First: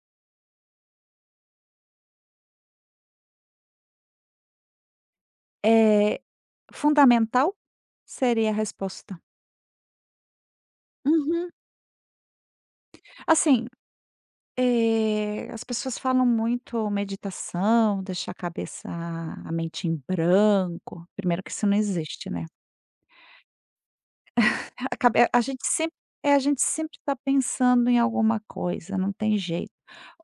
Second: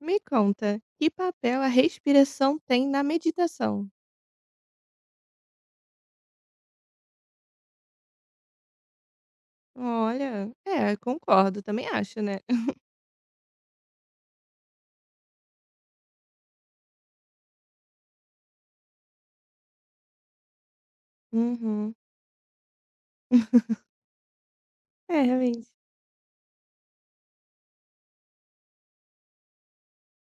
Me conta, que papel a respiração tem na meditação? É, fundamental seria a resposta. Olha. É, Uhum. concordo, também acho, né. Assim, as pessoas falam muito meditação, deixar a cabeça, a mente em branco. Primeiro que isso não Uhum. existe, né. A É, cabe a gente realmente. sempre a gente sempre está pensando em alguma coisa, não tem jeito.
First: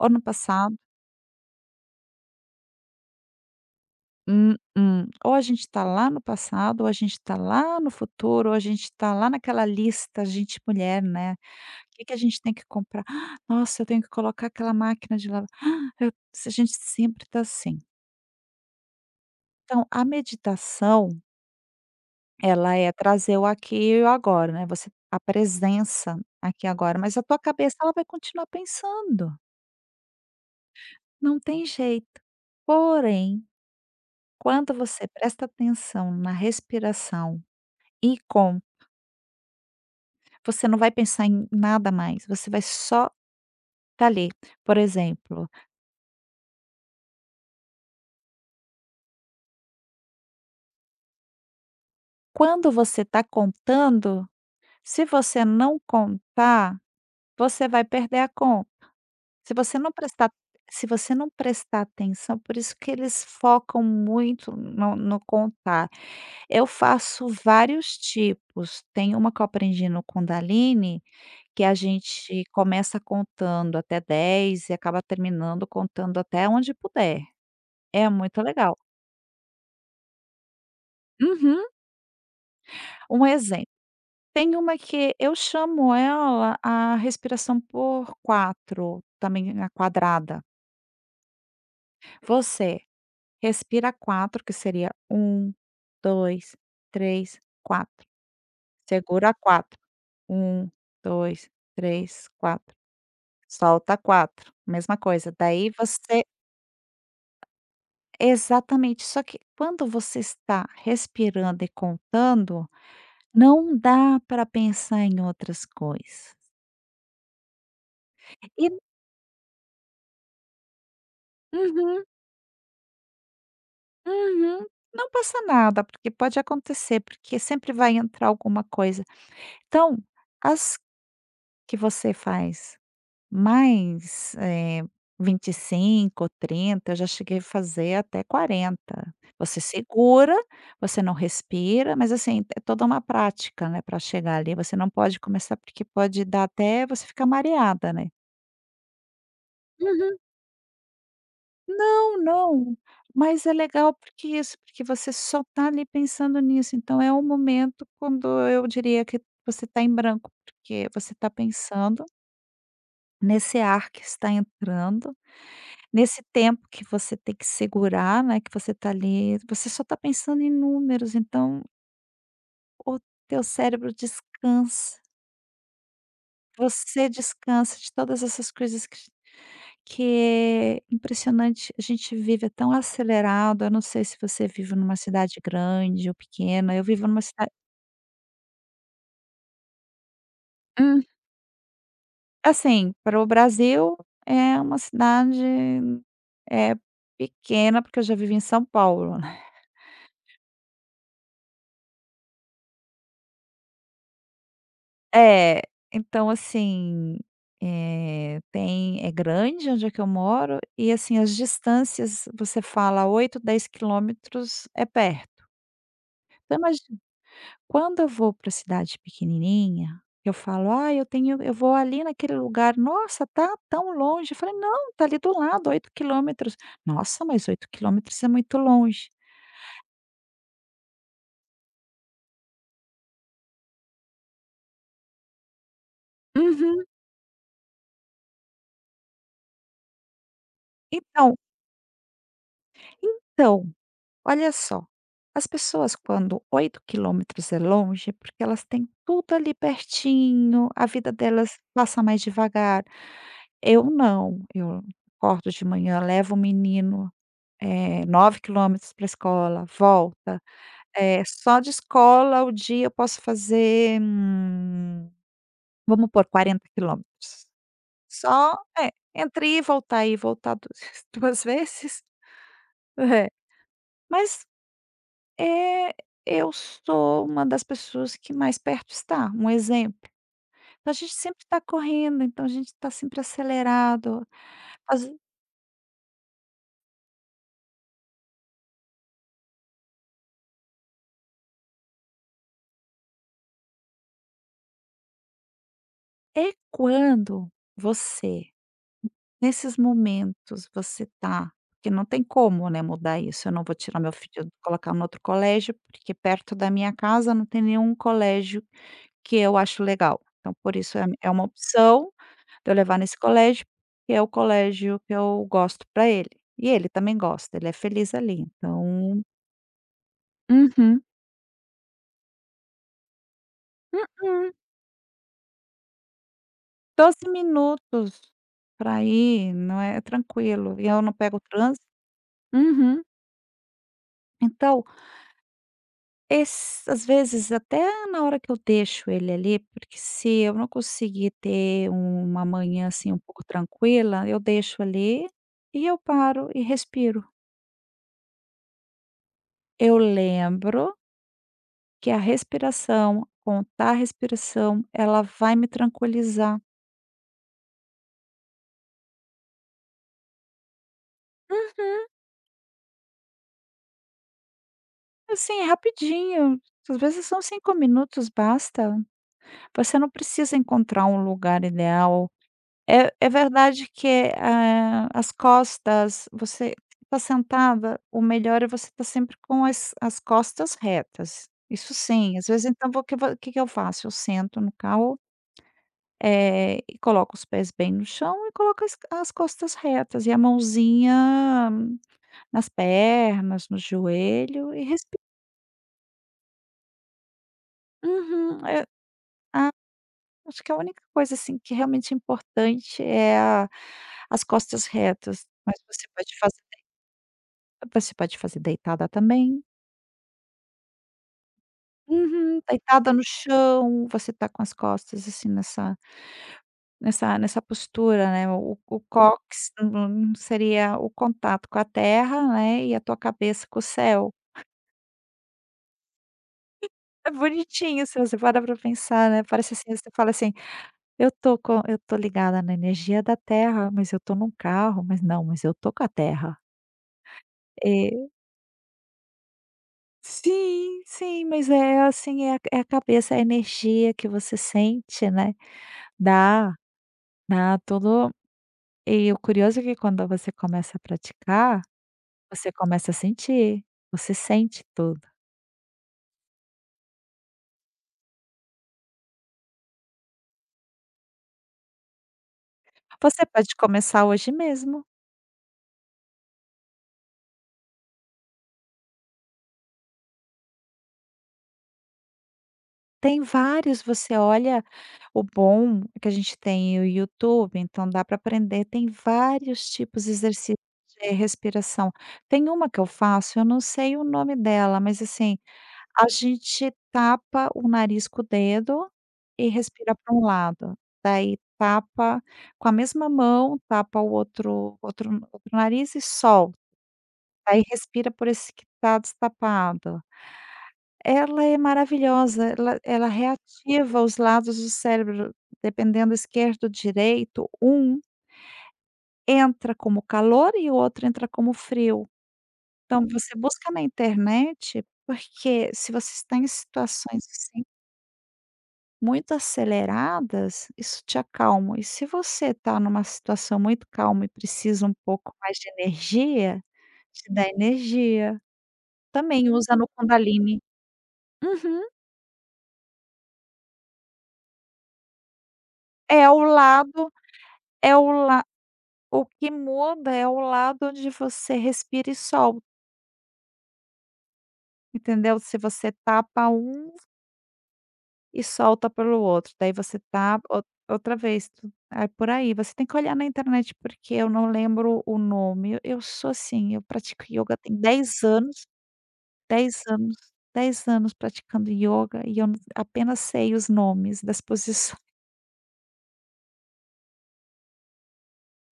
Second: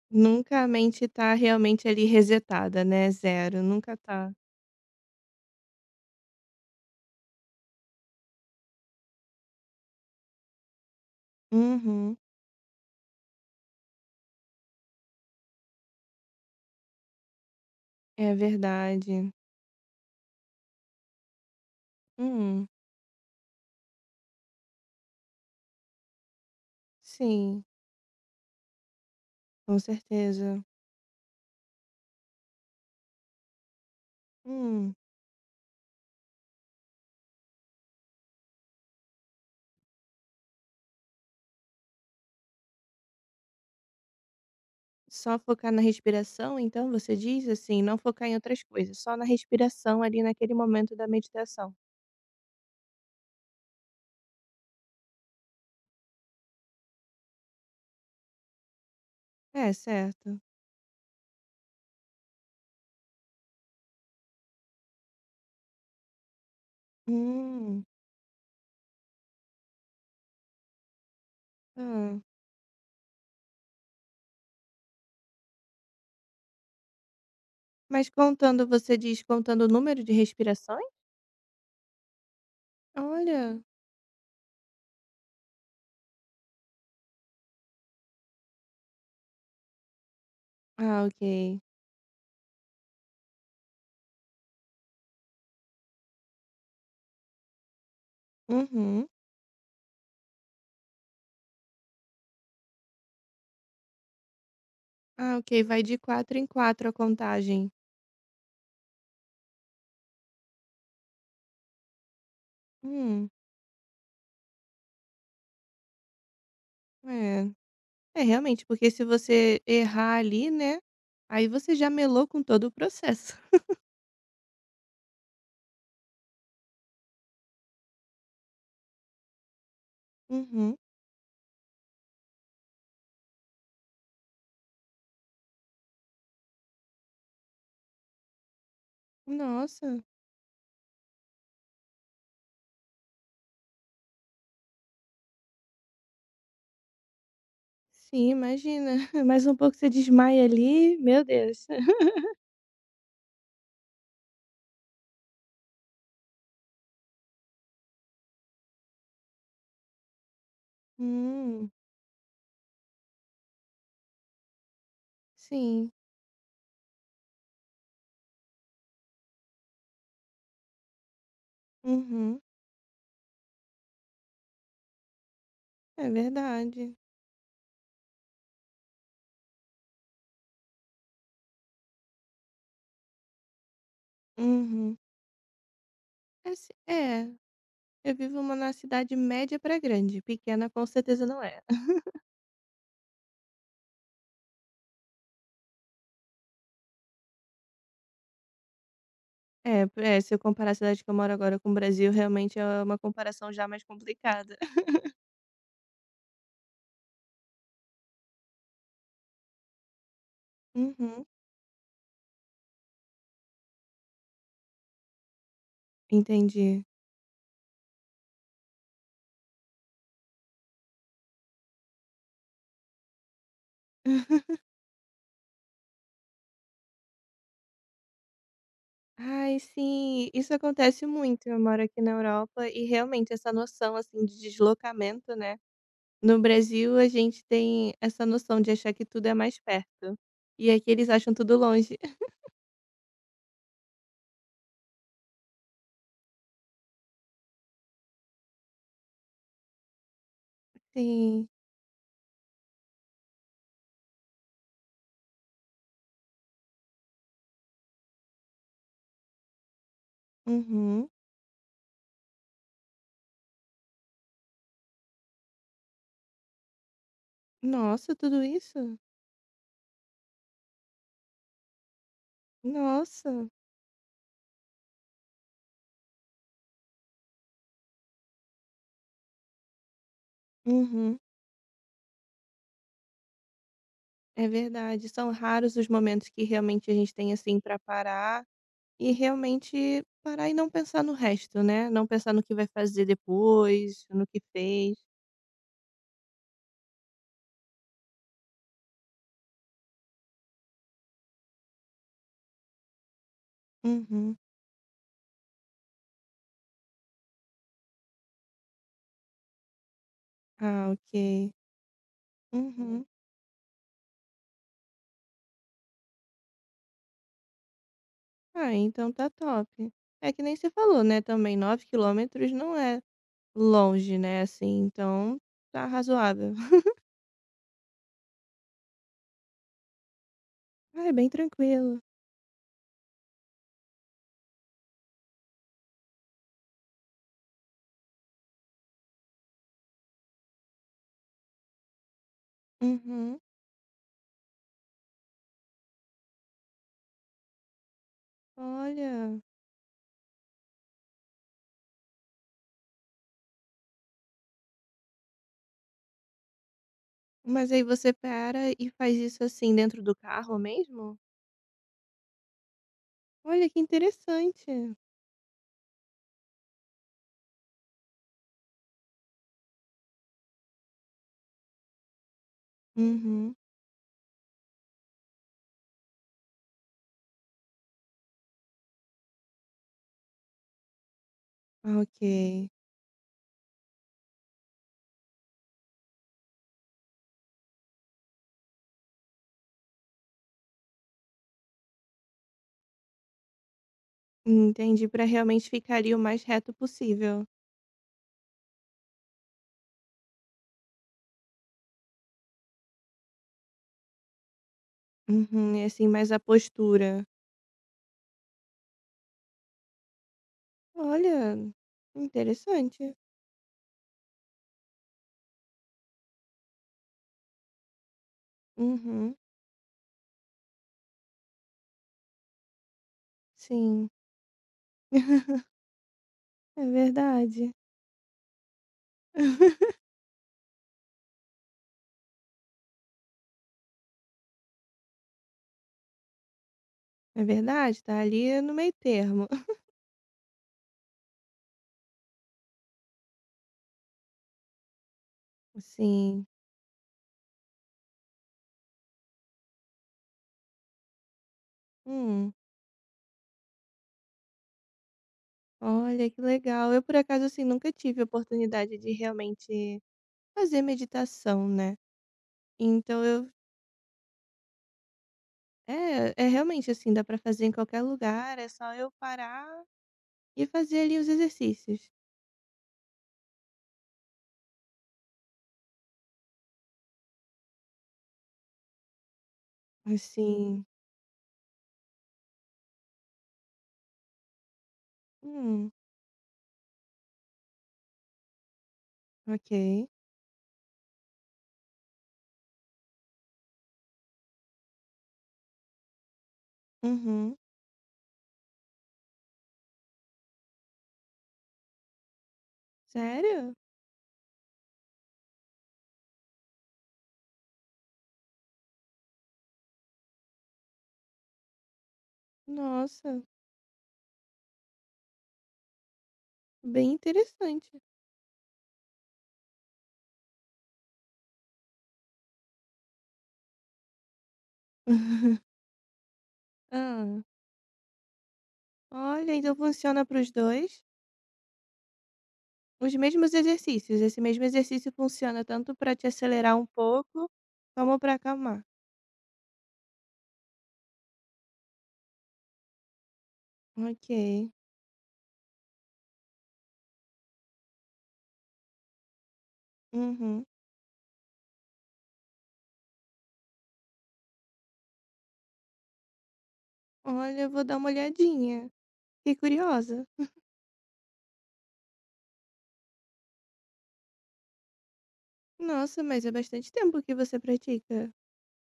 Ou no Nunca a passado mente tá realmente ali resetada, né, zero, nunca tá. mm-mm. Ou a gente está lá no passado, ou a gente está lá no futuro, ou a gente está lá naquela lista, a gente mulher, né. Que Uhum. a gente tem que comprar? Ah, nossa, eu tenho que colocar aquela máquina de lavar. Ah, Eu se a gente sempre está assim. É verdade. Então, a meditação, Hum, ela é trazer o aqui e o agora, né, você a presença aqui e agora, mas a tua sim, cabeça ela vai continuar pensando, com certeza. não tem jeito. Porém, quando Hum, você presta atenção na respiração e com você não vai pensar em nada mais, você vai só estar ali. Por Só exemplo, focar na respiração então você diz, assim, não focar em outras coisas, só na respiração ali naquele momento da meditação. quando você está contando, se você não contar, você vai perder a conta. Se É, você não prestar certo. se você não prestar atenção, por isso que eles focam muito no contar. Eu faço Hum, vários tipos. Tem uma que eu aprendi no Kundalini, que a hã. gente começa contando até 10 e acaba terminando contando até onde puder. É Mas muito contando, legal. você diz contando o número de respirações? Uhum. Um Olha. exemplo, tem uma que eu chamo ela a respiração por 4, também a quadrada. Ah, ok. Você respira 4, que seria um, 2, 3, 4. Uhum. Segura quatro, um, dois, três, quatro. Solta quatro, mesma coisa. Ah, ok, Daí vai de você 4 em 4 a contagem. Exatamente. Só que quando você está respirando e contando, Hum, não dá para pensar em outras coisas. é. É, realmente, E porque se você errar ali, né, aí você já uhum, melou com todo o processo. uhum. Não passa nada, porque pode acontecer, porque sempre vai entrar alguma coisa. Então, Uhum. as que você faz Mas, eh, 25 ou 30, eu já cheguei a fazer até 40. Você Nossa. segura, você não respira, mas assim, é toda uma prática, né, para chegar ali, você não pode começar porque pode dar até você ficar mareada, né. Sim, imagina. Mais um pouco você Uhum. desmaia ali, meu Deus. Não, não, mas é legal porque isso, porque você só tá ali pensando nisso, então é um momento quando eu diria que você tá em branco, porque você tá Hum, pensando nesse ar que está entrando. sim. Nesse tempo que você tem que segurar, né, que você tá ali, você só tá pensando em números, então Uhum. o teu cérebro descansa, É verdade. você descansa de todas essas coisas que é impressionante, a gente vive é tão acelerado, eu não sei se você vive numa Uhum. cidade grande ou Assi pequena, eu vivo numa é. cidade. Eu vivo uma na cidade média pra grande, pequena com Hum. certeza não é. Assim, para o Brasil é uma cidade, é pequena, porque eu já vivi em São Paulo. É, se eu comparar a cidade que eu moro agora com o Brasil, realmente é uma comparação já mais complicada. É, então assim, tem é grande onde é que eu moro e assim Uhum, as distâncias você fala 8, 10 km é perto. Então entendi. imagina, quando eu vou para cidade pequenininha, eu falo: "Ah, eu vou ali naquele lugar, nossa tá tão longe", eu falei: "Não, tá ali do lado 8 km. Nossa, mas 8 quilômetros é muito longe". Ai, sim, isso acontece muito. Eu moro aqui na Europa e realmente essa noção assim de deslocamento, né? No Uhum. Brasil a gente tem essa noção de achar que tudo é mais perto. E aqui eles acham Então tudo longe. então olha só, as pessoas quando 8 km é longe, é porque elas têm tudo ali pertinho, a vida Sim. delas passa mais devagar. Eu não, eu acordo de manhã, levo o menino, 9 km para a escola, volta. Uhum. Só de escola o dia eu posso fazer, vamos pôr 40 km. Nossa, tudo Só é, isso? entre ir e voltar du 2 vezes. É. Nossa. Mas É, eu sou uma das pessoas que mais perto está, um exemplo. Então, a gente Uhum. sempre está correndo, então a gente está sempre acelerado. É verdade, Mas são raros os momentos que realmente a gente tem, assim, para parar e realmente parar e não pensar no resto, né, não pensar no que vai fazer depois, no que fez. é quando você, nesses momentos, você está porque não tem como, né, mudar isso, eu não vou tirar meu Uhum. filho, colocar em outro colégio, porque perto da minha casa não tem nenhum colégio que eu acho legal. Então por Ah, isso é uma ok. opção. Pra eu levar Uhum. nesse colégio, que é o colégio que eu gosto para ele. E ele também gosta, ele é feliz ali, Ah, então então. tá top. É que nem você falou, Uhum. né, também 9 km não é longe, né, Mm-mm. assim, então tá razoável. Minutos para ir, não é tranquilo, e eu Ah, é não bem pego o trânsito. tranquilo. Uhum. Então, ess às vezes até na hora que eu deixo ele ali, porque se eu não conseguir ter uma manhã, assim, um Uhum. pouco tranquila, eu deixo ali e eu paro e respiro. Olha, Eu lembro que a respiração, contar a respiração, ela vai me tranquilizar. mas aí você para e faz isso, assim, dentro do carro mesmo? Olha, que interessante. Assim, é rapidinho, às vezes são 5 minutos, basta. Você não precisa encontrar um lugar ideal. É Uhum. verdade que, as costas você está sentada, o melhor é você estar sempre com as costas retas. Isso Ah, sim, às vezes ok. então o que vou que eu faço? Eu sento no carro, e coloco os pés bem no chão e coloco as costas retas e a mãozinha nas pernas, no joelho e Entendi, respi para realmente ficar ali o mais reto possível. uhum, é a acho que a única coisa, assim, que realmente é importante é a as costas retas, mas Uhum, e assim, você mais pode a fazer postura. você pode fazer deitada também. Olha, Uhum, deitada interessante. no chão, você tá com as costas, assim, nessa postura, né, o Uhum, cóccix seria o contato com a terra, né, e a tua cabeça com o sim. céu. É É verdade. bonitinho se você parar pra pensar, né, parece assim, você fala assim: Eu tô ligada na energia da terra, mas eu tô num carro, mas não, mas eu tô com a terra". É verdade, tá Eh, ali no meio termo. sim, sim, mas é assim, é a cabeça, é a energia que você sente, né, Sim. dá dá todo e o curioso é que quando você começa a praticar, Hum, você começa a sentir, você sente tudo. Olha, que legal. Eu, por acaso, assim, nunca tive a oportunidade de realmente fazer meditação, né. Então Você eu pode começar hoje mesmo. É, realmente assim, dá pra fazer em qualquer lugar, é só eu parar e fazer ali os exercícios. Tem vários, você olha, o bom é que a gente tem o YouTube, então dá para aprender, tem vários tipos de exercícios Assim, de respiração. Tem uma que eu faço, eu não sei o nome dela, mas assim, hum, a gente tapa o nariz com o dedo e ok. respira para um lado, daí tapa com a mesma mão, tapa o outro nariz e solta, Uhum. aí respira por esse que tá destapado. Ela é maravilhosa, ela Sério? reativa os lados do cérebro, dependendo esquerdo, ou direito, um entra como calor e o outro entra como frio. Então Nossa, você busca na internet, porque se você está em bem situações, assim, interessante. muito aceleradas, isso te acalma. E se você está numa situação muito calma e precisa um pouco mais de energia, Ah, te dá energia. olha, Também então usa no funciona para os Kundalini. dois Uhum. os mesmos exercícios. Esse mesmo exercício funciona tanto para te É o acelerar um lado pouco é como o para la acalmar. O que muda é o lado onde você respira e solta, Ok. entendeu? Se você tapa um e solta pelo outro, daí você Uhum. tapa ou outra vez, tu é por aí. Você tem que olhar na internet, porque eu não lembro o nome. Eu sou assim, eu pratico Olha, eu ioga vou tem dar uma 10 anos, olhadinha. Fiquei 10 curiosa. anos, 10 anos praticando ioga e eu apenas sei os nomes das posições. Nossa, mas é bastante tempo que você pratica.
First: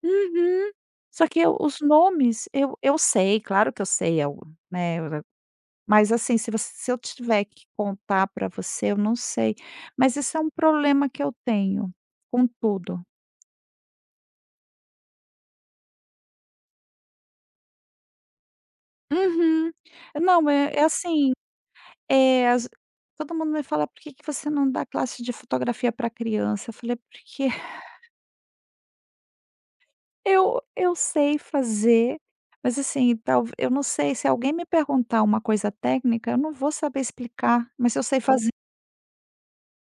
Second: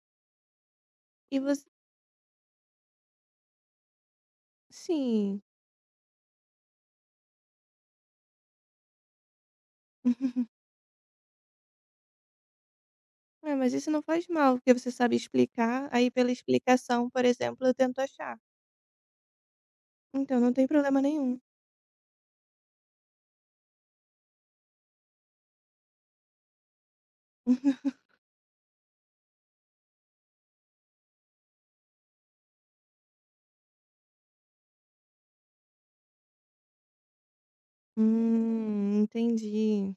Uhum. Só E que eu você os nomes eu sei, claro que eu sei, eu, né. sim. Mas assim, se eu tiver que contar para você, eu não sei. Mas esse é um problema que eu tenho com tudo. É, mas isso não faz mal, porque você sabe explicar, aí pela explicação, por exemplo, eu tento achar. Uhum. Então Não, não tem é problema assim, nenhum. eh, as todo mundo me fala: "Por que que você não dá classe de fotografia para criança?" Eu falei: "Porque eu sei fazer, mas assim, tal eu não sei, se alguém me perguntar uma coisa técnica, eu não vou saber explicar, mas eu sei fazer". Entendi.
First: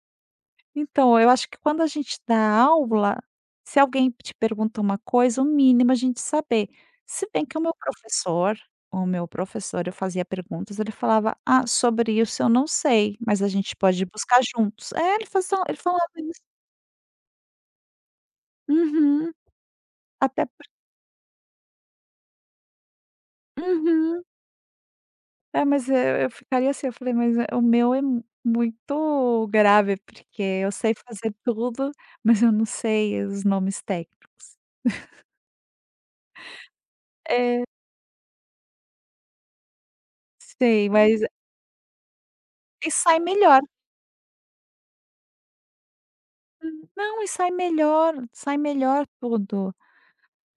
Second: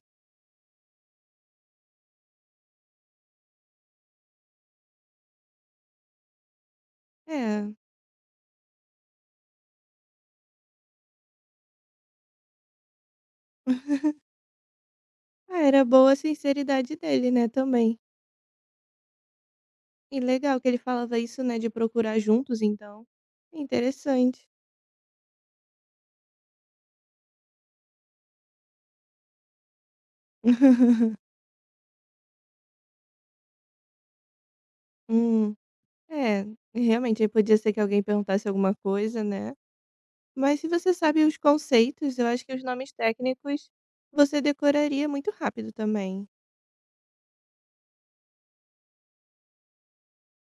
Então, eu acho que quando a gente dá aula, se alguém te pergunta uma coisa, o mínimo é a gente saber. Se bem que o É. meu professor o meu professor, eu fazia perguntas, ele falava: "Ah, sobre isso eu não sei, mas a gente pode buscar juntos". É, Ah, ele era falava boa a isso. sinceridade dele, né, também. Uhum. E Até legal por que ele falava isso, né, de procurar juntos, então. uhum. Interessante. É, mas eu ficaria assim, eu falei: "Mas é, o meu é muito grave, porque eu sei fazer tudo, mas eu não sei os nomes técnicos". Hum. É, realmente, aí podia É, ser que alguém perguntasse alguma coisa, né. Mas se sei, você mas sabe os conceitos, eu acho que os e nomes sai melhor. técnicos você decoraria muito rápido também. Não, e sai melhor tudo.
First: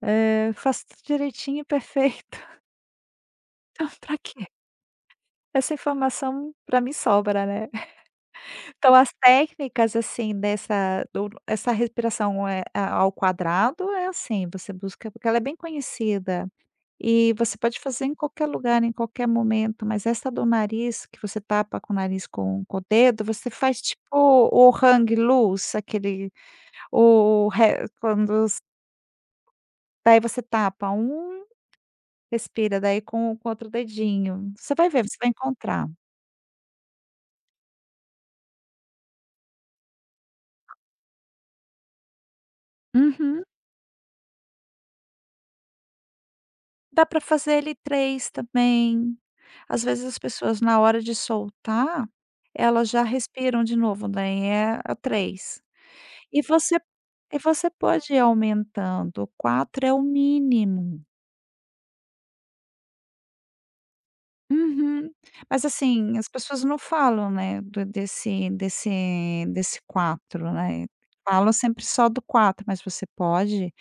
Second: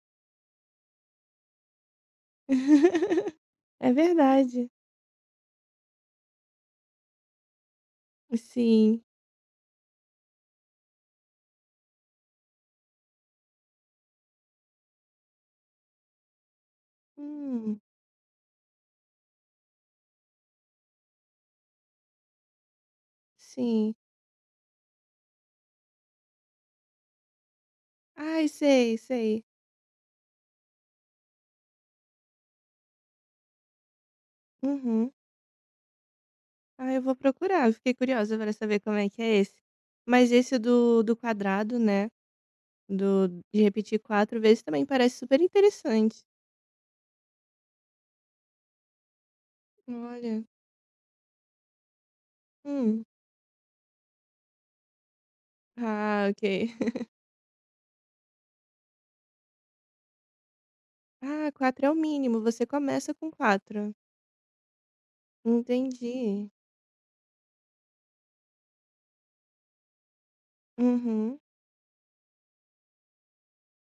Faço tudo direitinho e perfeito. Então, É pra quê? verdade. Essa informação pra mim sobra, né. Então, Sim. as técnicas, assim, dessa do essa respiração, eh, a ao quadrado é assim, você busca porque ela é bem conhecida e você pode Hum, fazer em qualquer lugar, em qualquer momento, mas essa do nariz, que você tapa com o nariz com o dedo, você faz sim. tipo o hang loose, aquele o re Ai, quando. sei, sei. Daí você tapa um, respira, daí com o outro dedinho. Você vai ver, Uhum. você vai encontrar. Ah, eu vou procurar. Eu fiquei curiosa para saber como é que é esse. Mas esse do quadrado, né? Do, Uhum. de repetir quatro vezes também parece super interessante. Dá para fazer ele 3 também. Às vezes as Olha. pessoas na hora de soltar, elas já Hum. respiram de novo, daí é a três. Ah, ok. E você e você pode ir aumentando, 4 é o mínimo. Ah, quatro é o mínimo. Você começa com quatro. Uhum. Mas assim, as Entendi. pessoas não falam, né, do desse desse desse quatro, né. Uhum. Falam sempre só do quatro, mas você pode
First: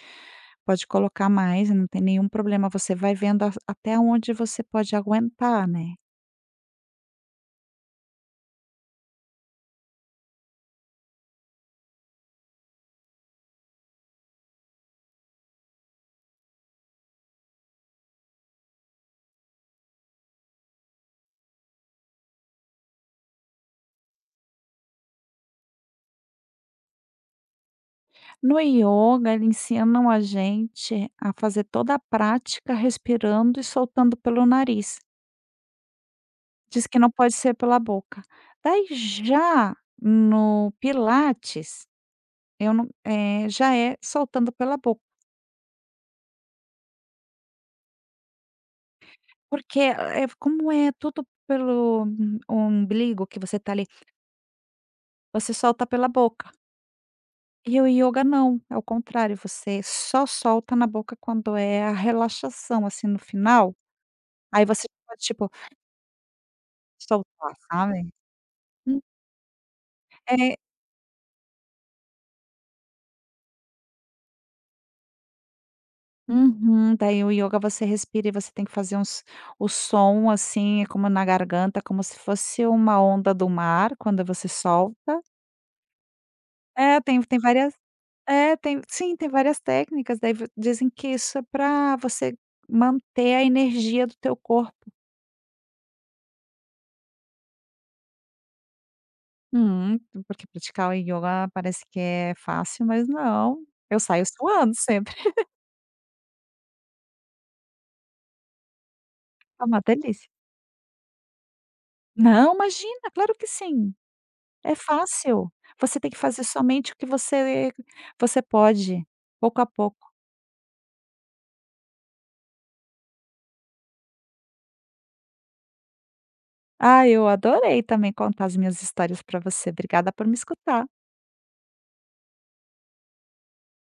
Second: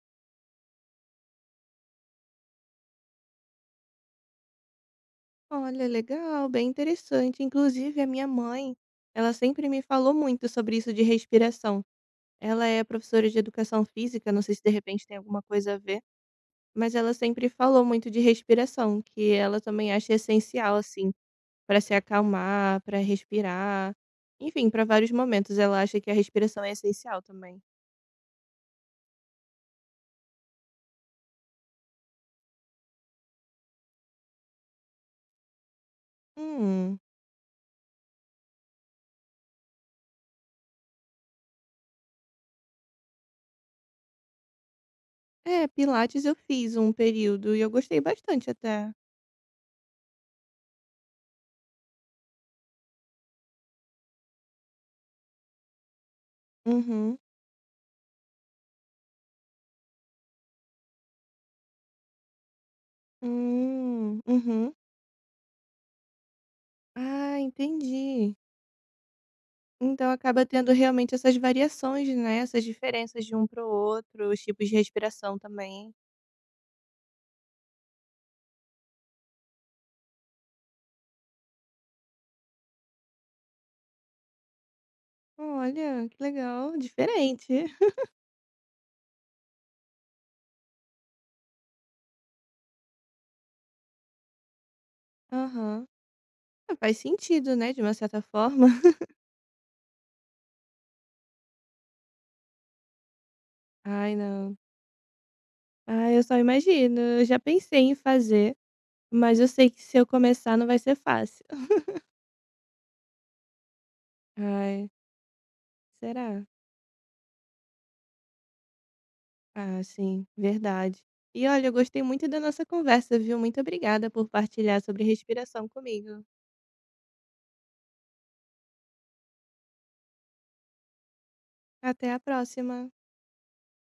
Pode colocar mais, não tem nenhum problema, você vai vendo a até onde você pode aguentar, Olha, né. legal, bem interessante. Inclusive, a minha mãe, ela sempre me falou muito sobre isso de respiração. Ela é professora de educação física, não sei se de repente tem alguma coisa a ver, mas ela sempre falou muito de respiração, que ela também acha essencial, assim, para se acalmar, para respirar. Enfim, para vários momentos ela acha que a respiração é essencial também. No ioga, eles ensinam a gente a fazer toda a prática respirando e soltando pelo nariz. Diz Hum. que não pode ser pela boca. Daí já no pilates, eu não eh, já é soltando pela boca, É, Pilates eu fiz um período e eu gostei bastante até. porque, é como é tudo pelo umbigo que você tá ali, você solta pela boca. Uhum. E o ioga não, é o contrário, você só solta na boca quando é a relaxação, assim, no final, aí Uhum. você pode, tipo, Ah, soltar, sabe. entendi. Hum. Então acaba É tendo realmente essas variações, né, essas diferenças de um para o outro, os tipos de respiração também. uhum, daí o ioga você respira e você tem que fazer uns o som, assim, como na garganta, como se fosse uma onda do mar quando você solta. Olha, que legal, É, tem diferente. várias, é, tem sim, tem várias técnicas, daí v dizem que isso é para você manter a energia do teu corpo Aham. Ah, faz sentido, né, de uma certa forma. Hum, porque praticar o yoga parece que é fácil, mas não. Eu Ai, saio não. suando sempre. Ai, eu só imagino, eu já pensei em fazer, mas eu É sei que uma se eu delícia. começar não vai ser fácil. Não, imagina, claro que sim. É Ai, fácil. Você tem que fazer será? somente o que você pode, pouco a Ah, pouco. sim, verdade. E olha, eu gostei muito da nossa conversa, viu? Muito obrigada por partilhar sobre respiração comigo. Ah, eu adorei também contar as minhas histórias para você. Obrigada por me escutar. Até a próxima.